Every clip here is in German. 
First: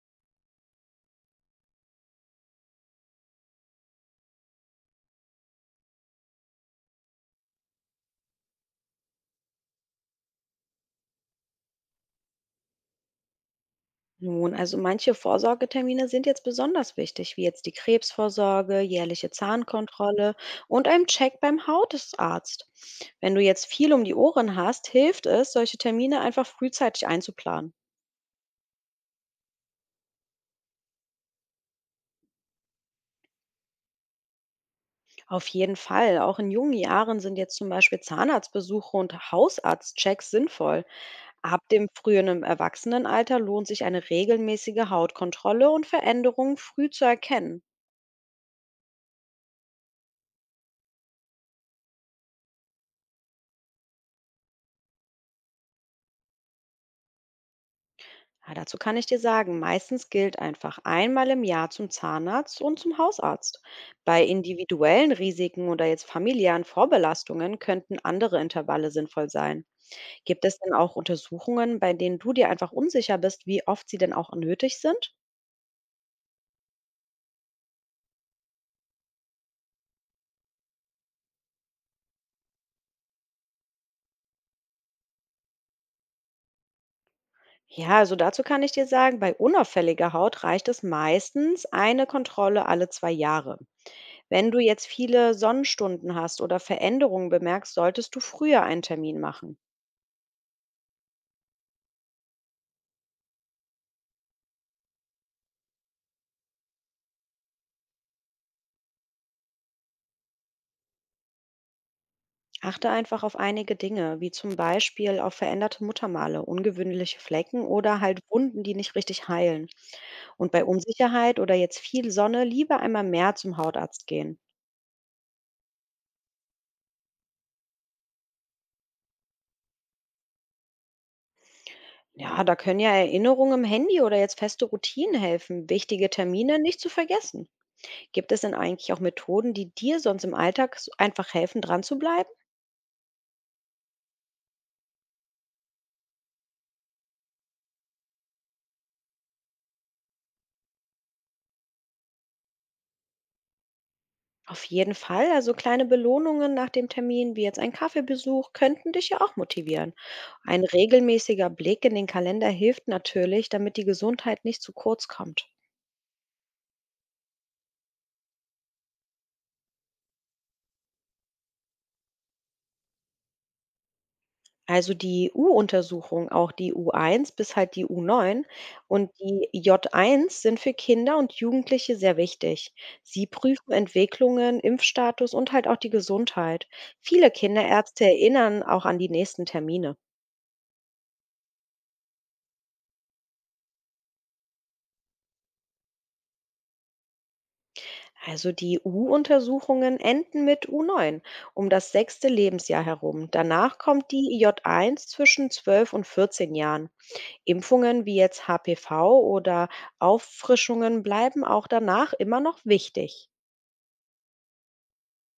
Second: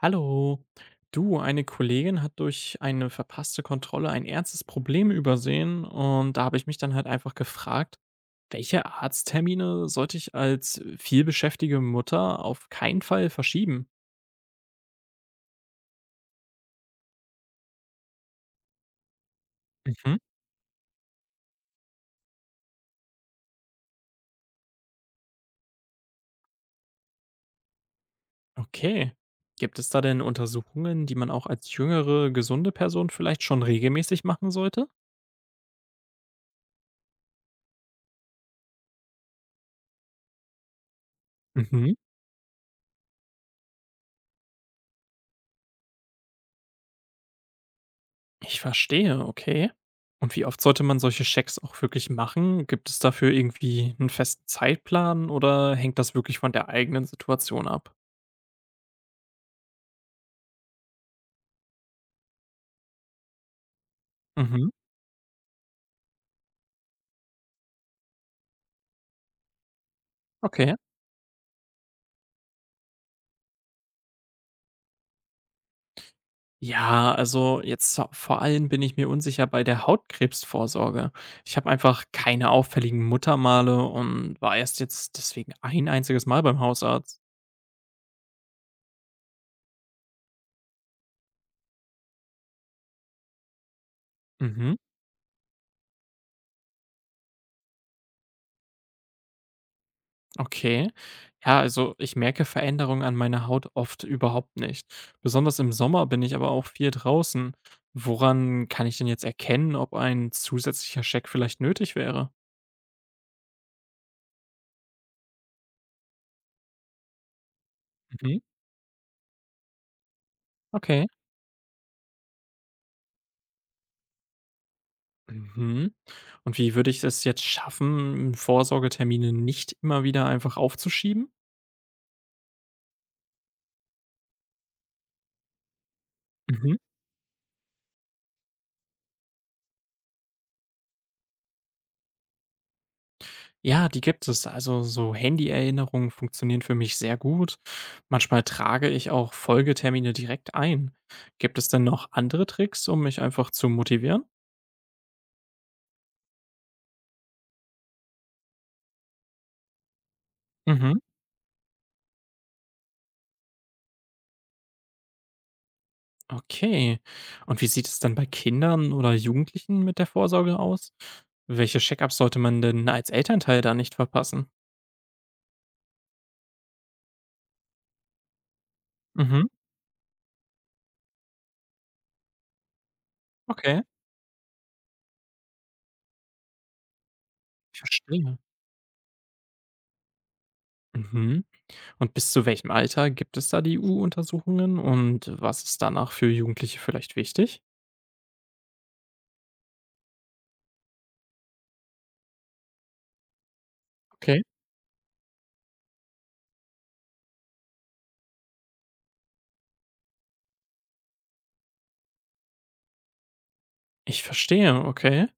Hallo. Du, eine Kollegin hat durch eine verpasste Kontrolle ein ernstes Problem übersehen, und da habe ich mich dann halt einfach gefragt, welche Arzttermine sollte ich als vielbeschäftigte Mutter auf keinen Fall verschieben? Nun, also manche Vorsorgetermine sind jetzt besonders wichtig, wie jetzt die Krebsvorsorge, jährliche Mhm. Zahnkontrolle und ein Check beim Hautarzt. Wenn du jetzt viel um die Ohren hast, hilft es, solche Termine einfach frühzeitig einzuplanen. Okay. Gibt es da denn Untersuchungen, die man auch als jüngere, gesunde Person vielleicht schon regelmäßig machen sollte? Auf jeden Fall, auch in jungen Jahren sind jetzt zum Beispiel Zahnarztbesuche und Hausarztchecks sinnvoll. Ab dem Mhm. frühen Erwachsenenalter lohnt sich eine regelmäßige Hautkontrolle und Veränderungen früh zu erkennen. Ich verstehe, okay. Und wie oft sollte man solche Schecks auch wirklich machen? Gibt es dafür irgendwie einen festen Zeitplan, oder hängt das wirklich von der eigenen Situation ab? Ja, dazu kann ich dir sagen, meistens gilt einfach einmal im Jahr zum Zahnarzt und zum Hausarzt. Bei Mhm, individuellen Risiken oder jetzt familiären Vorbelastungen könnten andere Intervalle sinnvoll sein. Gibt es denn okay. auch Untersuchungen, bei denen du dir einfach unsicher bist, wie oft sie denn auch nötig sind? Ja, also jetzt v vor allem bin ich mir unsicher bei der Hautkrebsvorsorge. Ich habe einfach keine auffälligen Muttermale und war erst jetzt deswegen ein einziges Mal beim Hausarzt. Ja, also dazu kann ich dir sagen, bei unauffälliger Haut reicht es meistens eine Kontrolle alle zwei Jahre. Wenn du Mhm. jetzt viele Sonnenstunden hast oder Veränderungen bemerkst, solltest du früher einen Termin machen. Okay. Ja, also ich merke Veränderungen an meiner Haut oft überhaupt nicht. Besonders im Sommer bin ich aber auch viel draußen. Woran kann ich denn jetzt erkennen, ob ein zusätzlicher Check vielleicht nötig wäre? Achte einfach auf einige Dinge, wie zum Beispiel auf veränderte Muttermale, ungewöhnliche Flecken oder halt Mhm. Wunden, die nicht richtig heilen. Und bei Okay. Unsicherheit oder jetzt viel Sonne lieber einmal mehr zum Hautarzt gehen. Mhm. Und wie würde ich es jetzt schaffen, Vorsorgetermine nicht immer wieder einfach aufzuschieben? Ja, da können ja Erinnerungen im Handy oder jetzt feste Routinen helfen, wichtige Termine Mhm. nicht zu vergessen. Gibt es denn eigentlich auch Methoden, die dir sonst im Alltag so einfach helfen, dran zu bleiben? Ja, die gibt es. Also so Handy-Erinnerungen funktionieren für mich sehr gut. Manchmal trage ich auch Folgetermine direkt ein. Gibt es denn noch andere Tricks, um mich einfach zu motivieren? Auf jeden Fall. Also kleine Belohnungen nach dem Termin, wie jetzt ein Kaffeebesuch, könnten dich ja auch motivieren. Ein Mhm. regelmäßiger Blick in den Kalender hilft natürlich, damit die Gesundheit nicht zu kurz kommt. Okay. Und wie sieht es dann bei Kindern oder Jugendlichen mit der Vorsorge aus? Welche Check-ups sollte man denn als Elternteil da nicht verpassen? Also die U-Untersuchung, auch die U1 bis halt die U9 und Mhm. die J1 sind für Kinder und Jugendliche sehr wichtig. Sie prüfen Okay. Entwicklungen, Impfstatus und halt auch die Gesundheit. Viele Ich Kinderärzte verstehe. erinnern auch an die nächsten Termine. Mhm. Und bis zu welchem Alter gibt es da die U-Untersuchungen, und was ist danach für Jugendliche vielleicht wichtig? Also die U-Untersuchungen enden mit U9 um das sechste Lebensjahr herum. Danach kommt die Okay. J1 zwischen 12 und 14 Jahren. Impfungen wie jetzt HPV oder Auffrischungen bleiben auch danach immer noch wichtig. Ich verstehe, okay.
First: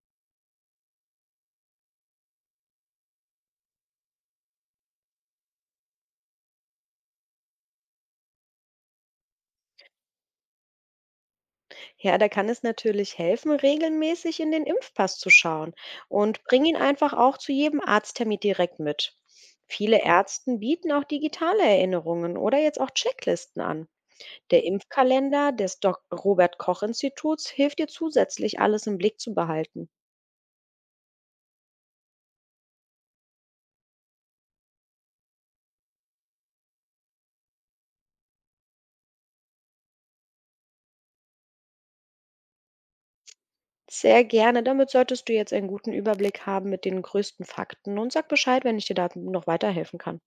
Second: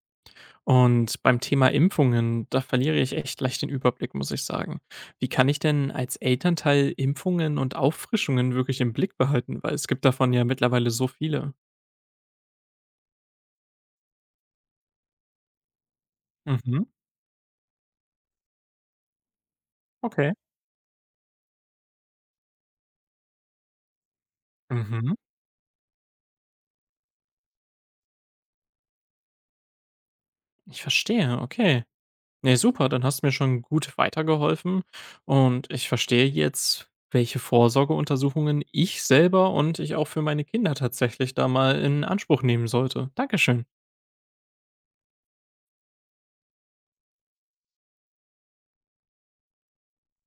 Und beim Thema Impfungen, da verliere ich echt leicht den Überblick, muss ich sagen. Wie kann ich denn als Elternteil Impfungen und Auffrischungen wirklich im Blick behalten? Weil es gibt davon ja mittlerweile so viele. Ja, da kann es natürlich helfen, regelmäßig in den Impfpass zu schauen, und bring ihn Mhm, einfach auch zu jedem Arzttermin direkt mit. Viele okay. Ärzten bieten auch digitale Erinnerungen oder jetzt auch Checklisten an. Der Mhm. Impfkalender des Dok Robert-Koch-Instituts hilft dir zusätzlich, alles im Blick zu behalten. Ich verstehe, okay. Nee, super, dann hast du mir schon gut weitergeholfen, und ich verstehe jetzt, welche Vorsorgeuntersuchungen ich selber und ich auch für meine Kinder tatsächlich da mal in Anspruch nehmen sollte. Dankeschön. Sehr gerne. Damit solltest du jetzt einen guten Überblick haben mit den größten Fakten, und sag Bescheid, wenn ich dir da noch weiterhelfen kann.